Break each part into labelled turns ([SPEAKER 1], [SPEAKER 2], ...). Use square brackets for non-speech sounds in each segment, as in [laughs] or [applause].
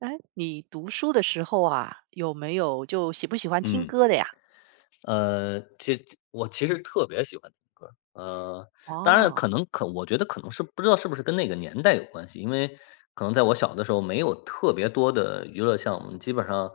[SPEAKER 1] 哎，你读书的时候啊，有没有就喜不喜欢听
[SPEAKER 2] 嗯。
[SPEAKER 1] 歌的呀？
[SPEAKER 2] 呃，其实我其实特别喜欢听歌儿当然
[SPEAKER 1] 哦，
[SPEAKER 2] 可能我觉得可能是不知道是不是跟那个年代有关系，因为可能在我小的时候没有特别多的娱乐项目，基本上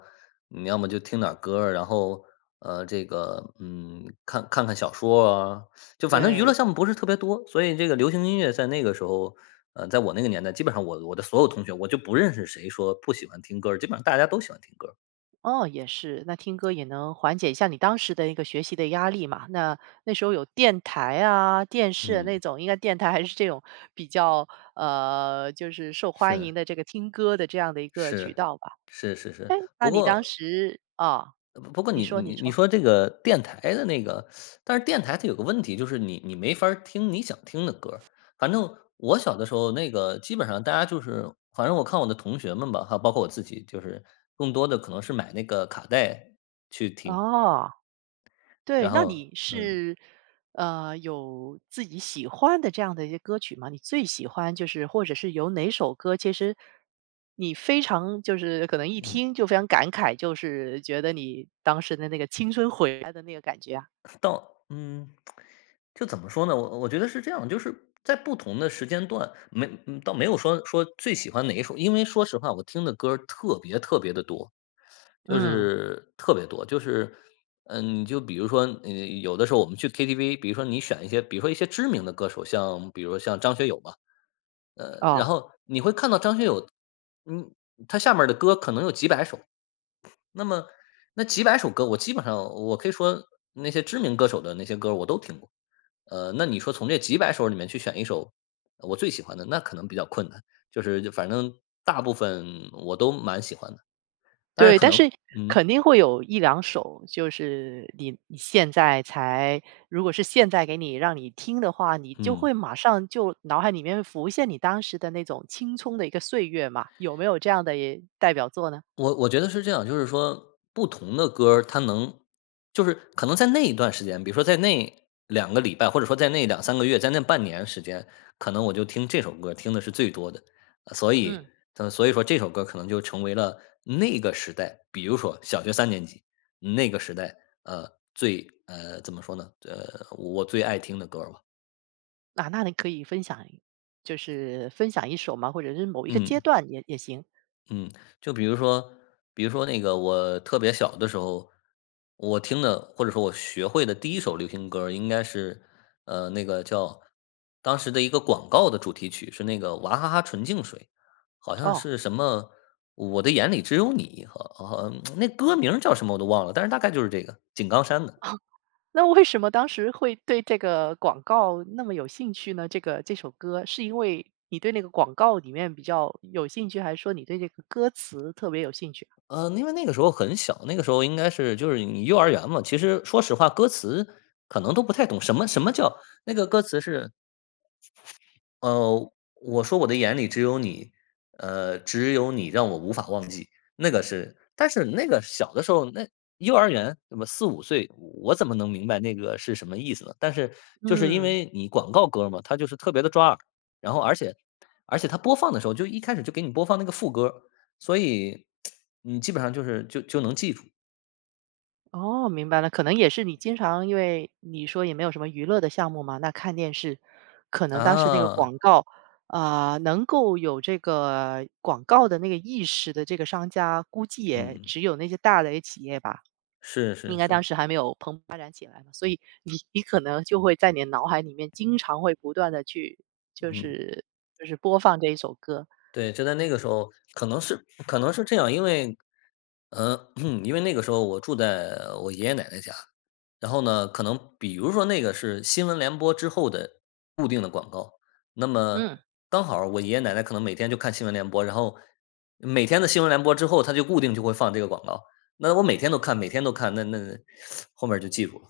[SPEAKER 2] 你要么就听点儿歌儿，然后看看小说啊，就反正娱乐
[SPEAKER 1] 对，
[SPEAKER 2] 项目不是特别多，所以这个流行音乐在那个时候，在我那个年代，基本上我的所有同学，我就不认识谁说不喜欢听歌儿，基本上大家都喜欢听歌儿。
[SPEAKER 1] 哦，也是，那听歌也能缓解一下你当时的一个学习的压力嘛。那那时候有电台啊、电视啊
[SPEAKER 2] 嗯。
[SPEAKER 1] 那种，应该电台还是这种比较就是受欢迎
[SPEAKER 2] 是。
[SPEAKER 1] 的这个听歌的这样的一个渠
[SPEAKER 2] 是，
[SPEAKER 1] 道吧。
[SPEAKER 2] 是是
[SPEAKER 1] 哎，
[SPEAKER 2] 是。
[SPEAKER 1] 那
[SPEAKER 2] 不
[SPEAKER 1] 你当
[SPEAKER 2] 过
[SPEAKER 1] 时啊，
[SPEAKER 2] 呃不过
[SPEAKER 1] 你
[SPEAKER 2] 你
[SPEAKER 1] 说你
[SPEAKER 2] 你你
[SPEAKER 1] 说，
[SPEAKER 2] 说这个电台的那个，但是电台它有个问题，就是你没法儿听你想听的歌儿。反正我小的时候，那个基本上大家就是，反正我看我的同学们吧，还有包括我自己，就是更多的可能是买那个卡带去听，
[SPEAKER 1] 哦。对，
[SPEAKER 2] 然
[SPEAKER 1] 那
[SPEAKER 2] 后。
[SPEAKER 1] 你
[SPEAKER 2] 嗯
[SPEAKER 1] 是，有自己喜欢的这样的一些歌曲吗？你最喜欢就是或者是有哪首歌，其实你非常就是可能一
[SPEAKER 2] 嗯。
[SPEAKER 1] 听就非常感慨，就是觉得你当时的那个青春回来的那个感觉啊？
[SPEAKER 2] 到嗯，就怎么说呢？我觉得是这样，就是在不同的时间段，没嗯倒没有说最喜欢哪一首，因为说实话，我听的歌儿特别特别的多，就
[SPEAKER 1] 嗯，
[SPEAKER 2] 是特别多。你就比如说，有的时候我们去 KTV,比如说你选一些，比如说一些知名的歌手，像比如说像张学友吧。然
[SPEAKER 1] 哦。
[SPEAKER 2] 后你会看到张学友，嗯，他下面儿的歌可能有几百首，那么那几百首歌，我基本上我可以说那些知名歌手的那些歌我都听过。那你说从这几百首里面去选一首我最喜欢的，那可能比较困难。就是反正大部分我都蛮喜欢的，但是
[SPEAKER 1] 对，
[SPEAKER 2] 可
[SPEAKER 1] 但
[SPEAKER 2] 能。
[SPEAKER 1] 是
[SPEAKER 2] 嗯
[SPEAKER 1] 肯定会有一两首，就是你现在才如果是现在给你让你听的话，你就
[SPEAKER 2] 嗯。
[SPEAKER 1] 会马上就脑海里面浮现你当时的那种青葱的一个岁月嘛，有没有这样的也代表作呢？
[SPEAKER 2] 我觉得是这样，就是说不同的歌儿它能，就是可能在那一段时间，比如说在那两个礼拜，或者说在那两三个月，在那半年时间，可能我就听这首歌听的是最多的。呃所以
[SPEAKER 1] 嗯，
[SPEAKER 2] 所以说这首歌可能就成为了那个时代，比如说小学三年级，那个时代，怎么说呢，我最爱听的歌儿吧。
[SPEAKER 1] 啊，那你可以分享一就是分享一首吗？或者是某一个阶
[SPEAKER 2] 嗯。
[SPEAKER 1] 段也也行，
[SPEAKER 2] 嗯，就比如说，那个我特别小的时候，我听的，或者说我学会的第一首流行歌儿应该是，那个叫当时的一个广告的主题曲，是那个娃哈哈纯净水，好像
[SPEAKER 1] 哦。
[SPEAKER 2] 是什么"我的眼里只有你"。好那歌名儿叫什么我都忘了，但是大概就是这个，井冈山的。
[SPEAKER 1] 那为什么当时会对这个广告那么有兴趣呢？这首歌是因为你对那个广告里面比较有兴趣，还是说你对这个歌词特别有兴趣啊？
[SPEAKER 2] 因为那个时候很小，那个时候应该是就是你幼儿园嘛，其实说实话歌词可能都不太懂。什么叫那个歌词是呃，我说我的眼里只有你，只有你让我无法忘记。那个是，但是那个小的时候，那幼儿园那么四五岁，我怎么能明白那个是什么意思呢？但是就是因
[SPEAKER 1] 嗯，
[SPEAKER 2] 为你广告歌嘛，它就是特别的抓耳，然后而且它播放的时候就一开始就给你播放那个副歌，所以你基本上就是就就能记住。
[SPEAKER 1] 哦，明白了，可能也是你经常因为你说也没有什么娱乐的项目嘛，那看电视，可能当时那个
[SPEAKER 2] 啊。
[SPEAKER 1] 广告，啊、能够有这个广告的那个意识的这个商家，估计也
[SPEAKER 2] 嗯，
[SPEAKER 1] 只有那些大的企业吧，
[SPEAKER 2] 是
[SPEAKER 1] 应
[SPEAKER 2] 是
[SPEAKER 1] 该当
[SPEAKER 2] 是。
[SPEAKER 1] 时还没有蓬，你可能就会在你的脑海里面经常会不断的去就
[SPEAKER 2] 嗯。
[SPEAKER 1] 是就是播放这一首歌。
[SPEAKER 2] 对，就在那个时候，可能是，可能是这样，因为嗯，[clears throat] 因为那个时候我住在我爷爷奶奶家，然后呢，可能比如说那个是新闻联播之后的固定的广告，那么
[SPEAKER 1] 嗯，
[SPEAKER 2] 刚好儿我爷爷奶奶可能每天就看新闻联播，然后每天的新闻联播之后，他就固定就会放这个广告，那我每天都看，每天都看，那那 [sucks teeth] 后面儿就记住了。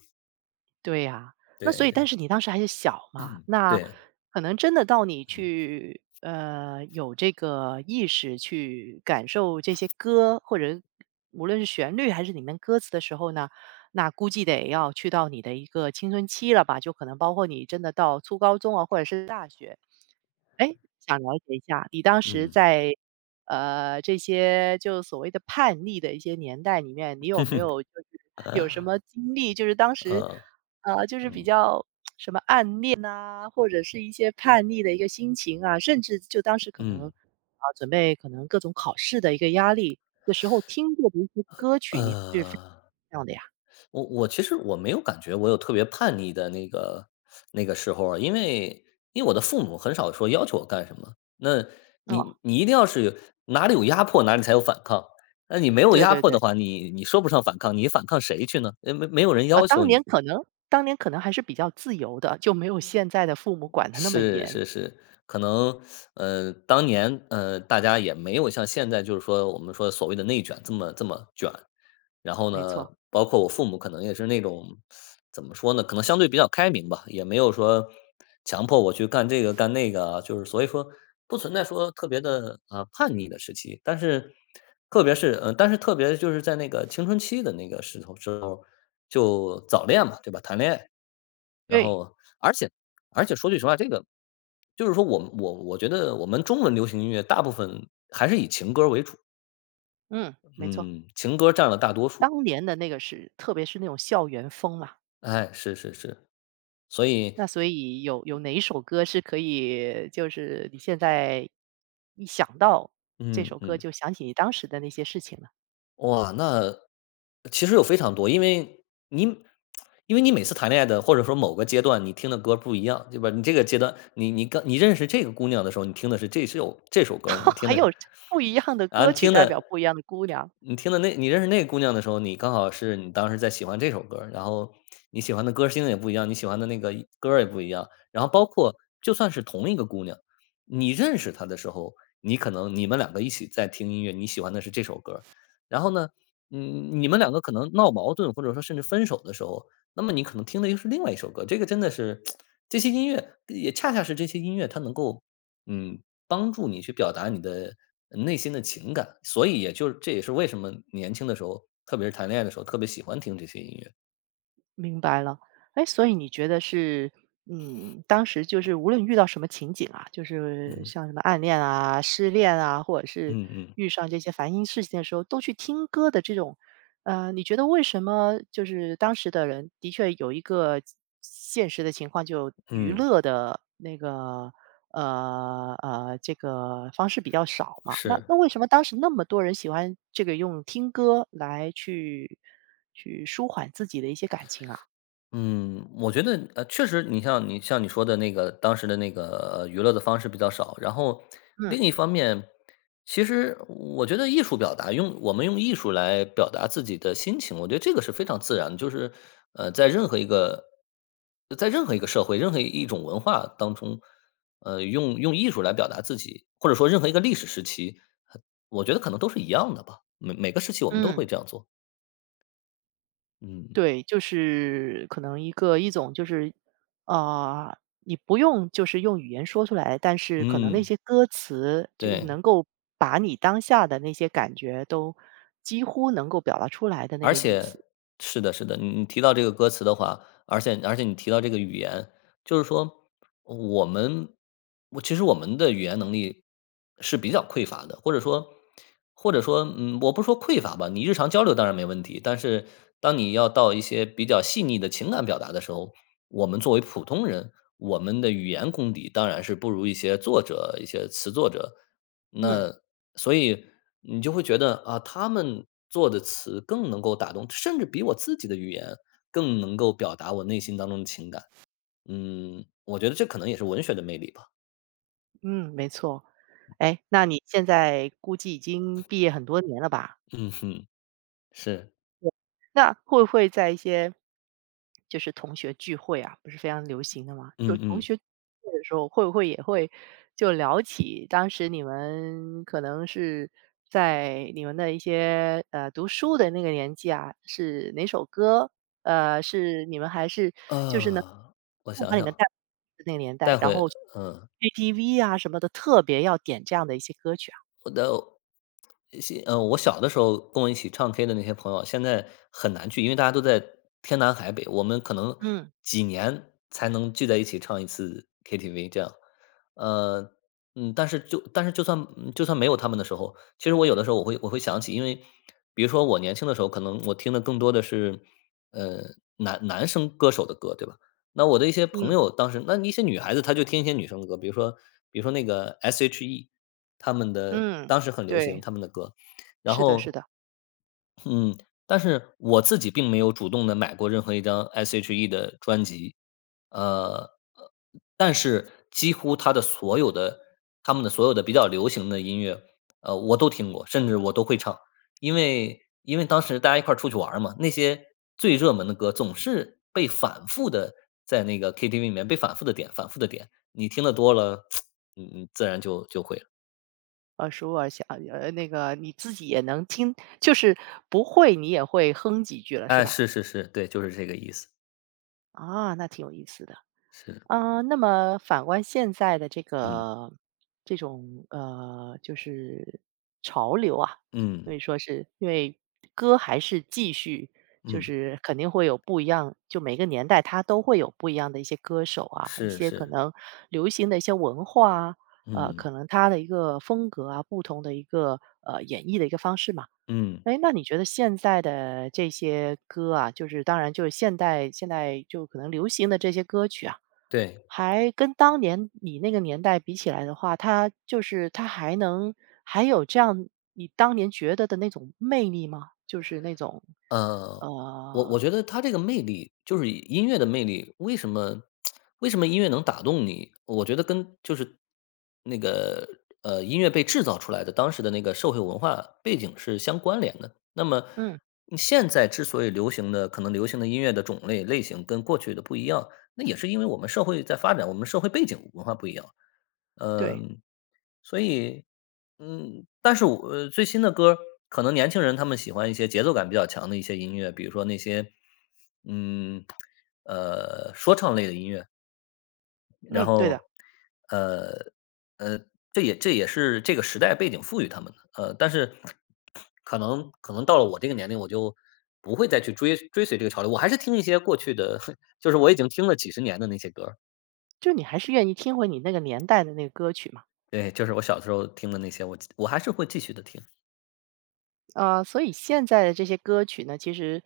[SPEAKER 1] 对呀。那所
[SPEAKER 2] 对
[SPEAKER 1] 以但
[SPEAKER 2] 对
[SPEAKER 1] 是你当时还是小嘛，那
[SPEAKER 2] 对。
[SPEAKER 1] 可能真的到你去，有这个意识去感受这些歌，或者无论是旋律还是里面歌词的时候呢，那估计得要去到你的一个青春期了吧，就可能包括你真的到初高中啊，或者是大学。哎，想了解一下，你当时
[SPEAKER 2] 嗯。
[SPEAKER 1] 在，这些就所谓的叛逆的一些年代里面，你有没
[SPEAKER 2] [laughs]
[SPEAKER 1] 有就是有什
[SPEAKER 2] 呃，
[SPEAKER 1] 么经历，就是当时，
[SPEAKER 2] 嗯
[SPEAKER 1] 就是比较变呐，或者是一些叛逆的一个心情啊，甚至就当时可能，
[SPEAKER 2] 嗯。
[SPEAKER 1] 啊，准备可能各种考试的一个压力的时候，听过的一些歌曲，你是非
[SPEAKER 2] 呃。
[SPEAKER 1] 这样的呀？
[SPEAKER 2] 我其实我没有感觉我有特别叛逆的那个时候啊，因为我的父母很少说要求我干什么。那
[SPEAKER 1] 哦，
[SPEAKER 2] 你一定要是有，哪里有压迫，哪里才有反抗。那你没有
[SPEAKER 1] 对
[SPEAKER 2] 压
[SPEAKER 1] 对
[SPEAKER 2] 迫
[SPEAKER 1] 对，
[SPEAKER 2] 的话，你说不上反抗，你反抗谁去呢？没有人要
[SPEAKER 1] 当
[SPEAKER 2] 求
[SPEAKER 1] 年
[SPEAKER 2] 你。
[SPEAKER 1] 可能当年可能还是比较自由的，就没有现在的父母管的那么
[SPEAKER 2] 是
[SPEAKER 1] 严，
[SPEAKER 2] 是是。可能当年大家也没有像现在就是说我们说所谓的内卷这么卷，然后
[SPEAKER 1] 没
[SPEAKER 2] 呢，
[SPEAKER 1] 错，
[SPEAKER 2] 包括我父母可能也是那种，怎么说呢，可能相对比较开明吧，也没有说强迫我去干这个干那个啊。就是所以说不存在说特别的啊、叛逆的时期。但是特别是呃，但是特别就是在那个青春期的那个时候就早恋嘛，对吧？谈恋爱。然
[SPEAKER 1] 对。
[SPEAKER 2] 后而且说句实话，这个就是说我觉得我们中文流行音乐大部分还是以情歌为主。
[SPEAKER 1] 嗯，没错，
[SPEAKER 2] 嗯，情歌占了大多数。
[SPEAKER 1] 当年的那个是特别是那种校园风嘛，
[SPEAKER 2] 哎，是是是。所以
[SPEAKER 1] 那所以有有哪一首歌是可以就是你现在一想到这
[SPEAKER 2] 嗯
[SPEAKER 1] 首歌
[SPEAKER 2] 嗯，
[SPEAKER 1] 就想起你当时的那些事情了？
[SPEAKER 2] 哇，那其实有非常多。你因为你每次谈恋爱的，或者说某个阶段，你听的歌不一样，对吧？你这个阶段，你刚你认识这个姑娘的时候，你听的是这首歌儿，你
[SPEAKER 1] [laughs]
[SPEAKER 2] 听
[SPEAKER 1] 还
[SPEAKER 2] 的
[SPEAKER 1] 有
[SPEAKER 2] 是。
[SPEAKER 1] 不一样的
[SPEAKER 2] 啊，
[SPEAKER 1] 歌曲代表不一样的姑娘。
[SPEAKER 2] 你听的，那你认识那个姑娘的时候，你刚好是你当时在喜欢这首歌儿，然后你喜欢的歌星也不一样，你喜欢的那个歌儿也不一样，然后包括就算是同一个姑娘，你认识她的时候，你可能你们两个一起在听音乐，你喜欢的是这首歌，然后呢你们两个可能闹矛盾，或者说甚至分手的时候，那么你可能听的又是另外一首歌。这个真的是， [tsk] 这些音乐，也恰恰是这些音乐，它能够嗯，帮助你去表达你的内心的情感，所以也就这也是为什么年轻的时候，特别是谈恋爱的时候，特别喜欢听这些音乐。
[SPEAKER 1] 明白了，哎，所以你觉得是，嗯，当时就是无论遇到什么情景啊，就是
[SPEAKER 2] 嗯
[SPEAKER 1] 像什么暗恋啊、失恋啊，或者是
[SPEAKER 2] 嗯。嗯
[SPEAKER 1] 遇上这些烦心事情的时候，都去听歌的这种，你觉得为什么就是当时的人的确有一个现实的情况，就娱
[SPEAKER 2] 嗯。
[SPEAKER 1] 乐的那个这个方式比较少嘛。那
[SPEAKER 2] 是。
[SPEAKER 1] 那为什么当时那么多人喜欢这个用听歌来去去舒缓自己的一些感情啊？
[SPEAKER 2] 嗯，我觉得确实，你像你说的那个当时的那个娱乐的方式比较少，然后
[SPEAKER 1] 嗯
[SPEAKER 2] 另一方面，其实我觉得艺术表达，用我们用艺术来表达自己的心情，我觉得这个是非常自然的，就是呃，在任何一个在任何一个社会、任何一种文化当中，用艺术来表达自己，或者说任何一个历史时期，我觉得可能都是一样的吧，每个时期我们都会
[SPEAKER 1] 嗯，
[SPEAKER 2] 这样做。嗯
[SPEAKER 1] 对，就是可能一个一种就是啊、你不用就是用语言说出来，但是可能那
[SPEAKER 2] 嗯。
[SPEAKER 1] 些歌词就是
[SPEAKER 2] 对。
[SPEAKER 1] 能够把你当下的那些感觉都几乎能够表达出来的那
[SPEAKER 2] 而
[SPEAKER 1] 个意
[SPEAKER 2] 且
[SPEAKER 1] 思。
[SPEAKER 2] 是的，是的，你提到这个歌词的话，而且你提到这个语言，就是说我们我其实我们的语言能力是比较匮乏的，或者说，我不说匮乏吧，你日常交流当然没问题，但是当你要到一些比较细腻的情感表达的时候，我们作为普通人，我们的语言功底当然是不如一些作者、一些词作者，
[SPEAKER 1] 嗯。
[SPEAKER 2] 那所以你就会觉得啊，他们做的词更能够打动，甚至比我自己的语言更能够表达我内心当中的情感。嗯，我觉得这可能也是文学的魅力吧。
[SPEAKER 1] 嗯，没错。哎，那你现在估计已经毕业很多年了吧？
[SPEAKER 2] 嗯哼。是。
[SPEAKER 1] 那会不会在一些就是同学聚会啊，不是非常流行的吗？就
[SPEAKER 2] 嗯
[SPEAKER 1] 同
[SPEAKER 2] 嗯。
[SPEAKER 1] 学聚会的时候，会不会也会就聊起当时你们可能是在你们的一些读书的那个年纪啊，是哪首歌？是你们还是就是能
[SPEAKER 2] 呃，我
[SPEAKER 1] 把
[SPEAKER 2] 想
[SPEAKER 1] 你们
[SPEAKER 2] 想。
[SPEAKER 1] 带回那个年代，
[SPEAKER 2] 带
[SPEAKER 1] 然
[SPEAKER 2] 回。
[SPEAKER 1] 后
[SPEAKER 2] 嗯、
[SPEAKER 1] KTV 啊什么的，特别要点这样的一些歌曲啊？
[SPEAKER 2] 我的我小的时候跟我一起唱 K 的那些朋友，现在很难聚，因为大家都在天南海北，我们可能
[SPEAKER 1] 嗯
[SPEAKER 2] 几年才能聚在一起唱一次 KTV 这样。呃，嗯，但是就算就算没有他们的时候，其实我有的时候我会想起。因为比如说我年轻的时候，可能我听的更多的是呃男生歌手的歌，对吧？那我的一些
[SPEAKER 1] 嗯
[SPEAKER 2] 朋友当时那一些女孩子她就听一些女生的歌，比如说比如说那个 S.H.E，他们的当
[SPEAKER 1] 嗯，
[SPEAKER 2] 时很流行
[SPEAKER 1] 对，
[SPEAKER 2] 他们的歌。然
[SPEAKER 1] 是的是
[SPEAKER 2] 后
[SPEAKER 1] 的，
[SPEAKER 2] 嗯，但是我自己并没有主动的买过任何一张 S.H.E 的专辑，呃，但是几乎他们的所有的比较流行的音乐，我都听过，甚至我都会唱。因为当时大家一块儿出去玩儿嘛，那些最热门的歌总是被反复的在那个 KTV 里面被反复的点，反复的点，你听的多了，[tsk] 你自然就会了。
[SPEAKER 1] 耳熟而详，那个你自己也能听，就是不会你也会哼几句了，是
[SPEAKER 2] 哎，
[SPEAKER 1] 吧？
[SPEAKER 2] 是是是，对，就是这个意思。
[SPEAKER 1] 啊，那挺有意思的。
[SPEAKER 2] 是，
[SPEAKER 1] 啊，那么反观现在的这
[SPEAKER 2] 嗯，
[SPEAKER 1] 个这种就是潮流啊，所
[SPEAKER 2] 嗯，
[SPEAKER 1] 以说是因为歌还是继续，就
[SPEAKER 2] 嗯，
[SPEAKER 1] 是肯定会有不一样，就每个年代它都会有不一样的一些歌手啊，一
[SPEAKER 2] 是
[SPEAKER 1] 些可
[SPEAKER 2] 是，
[SPEAKER 1] 能流行的一些文化啊，
[SPEAKER 2] 嗯，
[SPEAKER 1] 可能它的一个风格啊，不同的一个演绎的一个方式嘛。
[SPEAKER 2] 嗯，
[SPEAKER 1] 哎，那你觉得现在的这些歌啊，就是当然就是现代现代就可能流行的这些歌曲啊，
[SPEAKER 2] 对。
[SPEAKER 1] 还跟当年你那个年代比起来的话，它就是它还能还有这样你当年觉得的那种魅力吗？就是那种，
[SPEAKER 2] 呃，我
[SPEAKER 1] 呃，
[SPEAKER 2] 觉得它这个魅力，就是音乐的魅力，为什么 [tsk] 为什么音乐能打动你？我觉得跟那个音乐被制造出来的当时的那个社会文化背景是相关联的。那么
[SPEAKER 1] 嗯，
[SPEAKER 2] 现在之所以流行的音乐的种类类型跟过去的不一样，那也是因为我们社会在发展，我们社会背景文化不一样。
[SPEAKER 1] 对，
[SPEAKER 2] 嗯，所以，嗯，但是我最新的歌儿可能年轻人他们喜欢一些节奏感比较强的一些音乐，比如说那些，嗯，说唱类的音乐。然
[SPEAKER 1] 嗯，对
[SPEAKER 2] 后，
[SPEAKER 1] 的，
[SPEAKER 2] 呃，呃，这也是这个时代背景赋予他们的。但是可能到了我这个年龄，我就不会再去追随这个潮流，我还是听一些过去的，[laughs] 就是我已经听了几十年的那些歌儿。
[SPEAKER 1] 就你还是愿意听回你那个年代的那个歌曲。
[SPEAKER 2] 对，就是我小时候听的那些，我还是会继续的听。
[SPEAKER 1] 所以现在的这些歌曲呢，其实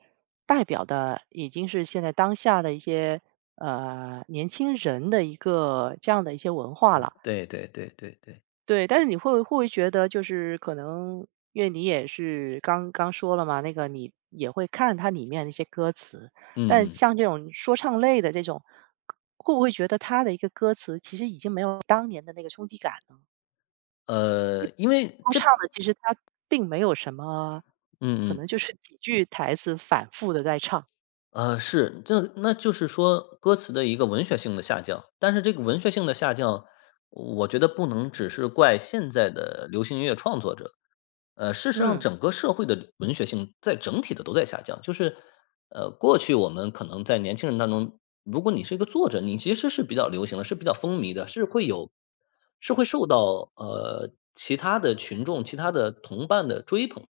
[SPEAKER 1] 代表的已经是现在当下的一些年轻人的一个这样的一些文化
[SPEAKER 2] 嗯，
[SPEAKER 1] 了。
[SPEAKER 2] 对对对对对，
[SPEAKER 1] 对，但是你会会不会觉得，就是可能因为你也是刚刚说了嘛，那个你也会看它里面的一些歌词，但
[SPEAKER 2] 嗯嗯，
[SPEAKER 1] 像这种说唱类的这种，会不会觉得它的一个歌词其实已经没有当年的那个冲击感了
[SPEAKER 2] 因为
[SPEAKER 1] 说
[SPEAKER 2] 这
[SPEAKER 1] 唱的其实它并没有什么，可
[SPEAKER 2] 嗯嗯。
[SPEAKER 1] 能就是几句台词反复的在唱。
[SPEAKER 2] 是，这那就是说歌词的一个文学性的下降。但是这个文学性的下降，我觉得不能只是怪现在的流行音乐创作者。事实上
[SPEAKER 1] 嗯，
[SPEAKER 2] 整个社会的文学性在整体的都在下降，就是，过去我们可能在年轻人当中，如果你是一个作者，你其实是比较流行的，是比较风靡的，是会有，是会受到其他的群众、其他的同伴的追捧。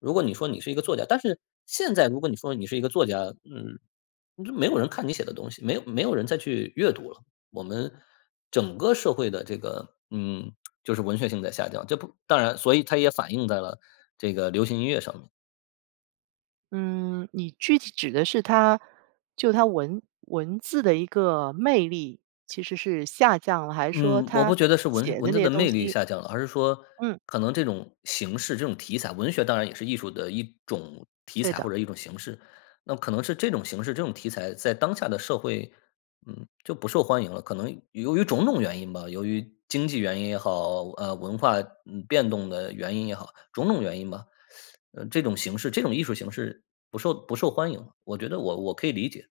[SPEAKER 2] 如果你说你是一个作家，但是现在如果你说你是一个作家，嗯，就没有人看你写的东西，没有人再去阅读了。我们整个社会的这个，嗯，就是文学性在下降。这不当然，所以它也反映在了这个流行音乐上面。
[SPEAKER 1] 嗯，你具体指的是它就它文文字的一个魅力其实是下降了，还是说
[SPEAKER 2] 嗯，我
[SPEAKER 1] 它
[SPEAKER 2] 不觉得是
[SPEAKER 1] 写的
[SPEAKER 2] 文
[SPEAKER 1] 那
[SPEAKER 2] 字
[SPEAKER 1] 些
[SPEAKER 2] 的
[SPEAKER 1] 东
[SPEAKER 2] 魅力
[SPEAKER 1] 西
[SPEAKER 2] 下降了，而是说
[SPEAKER 1] 嗯，
[SPEAKER 2] 可能这种形式、这种题材，文学当然也是艺术的一种题
[SPEAKER 1] 对
[SPEAKER 2] 材
[SPEAKER 1] 的。
[SPEAKER 2] 或者一种形式。那可能是这种形式、这种题材在当下的社会，嗯，就不受欢迎了。可能由于种种原因吧，由于经济原因也好，文化变动的原因也好，种种原因吧。这种形式、这种艺术形式不受欢迎了。我觉得我可以理解。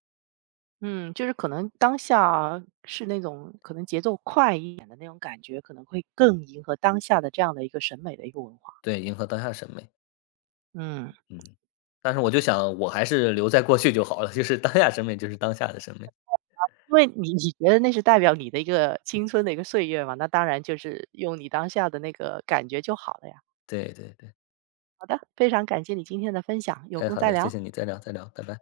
[SPEAKER 1] 嗯，就是可能当下是那种可能节奏快一点的感觉，可能会更迎合当下的这样的一个审美的一个文化，
[SPEAKER 2] 对，迎合当下审美。
[SPEAKER 1] 嗯。
[SPEAKER 2] 嗯，但是我就想我还是留在过去就好了，就是当下审美就是当下的审美。
[SPEAKER 1] 因为你你觉得那是代表你的一个青春的一个岁月嘛，那当然就是用你当下的那个感觉就好了呀。
[SPEAKER 2] 对对对，
[SPEAKER 1] 好的，非常感谢你今天的分享，有
[SPEAKER 2] 哎，
[SPEAKER 1] 空
[SPEAKER 2] 好
[SPEAKER 1] 再
[SPEAKER 2] 的，谢
[SPEAKER 1] 聊。
[SPEAKER 2] 谢你，再聊再聊，拜拜。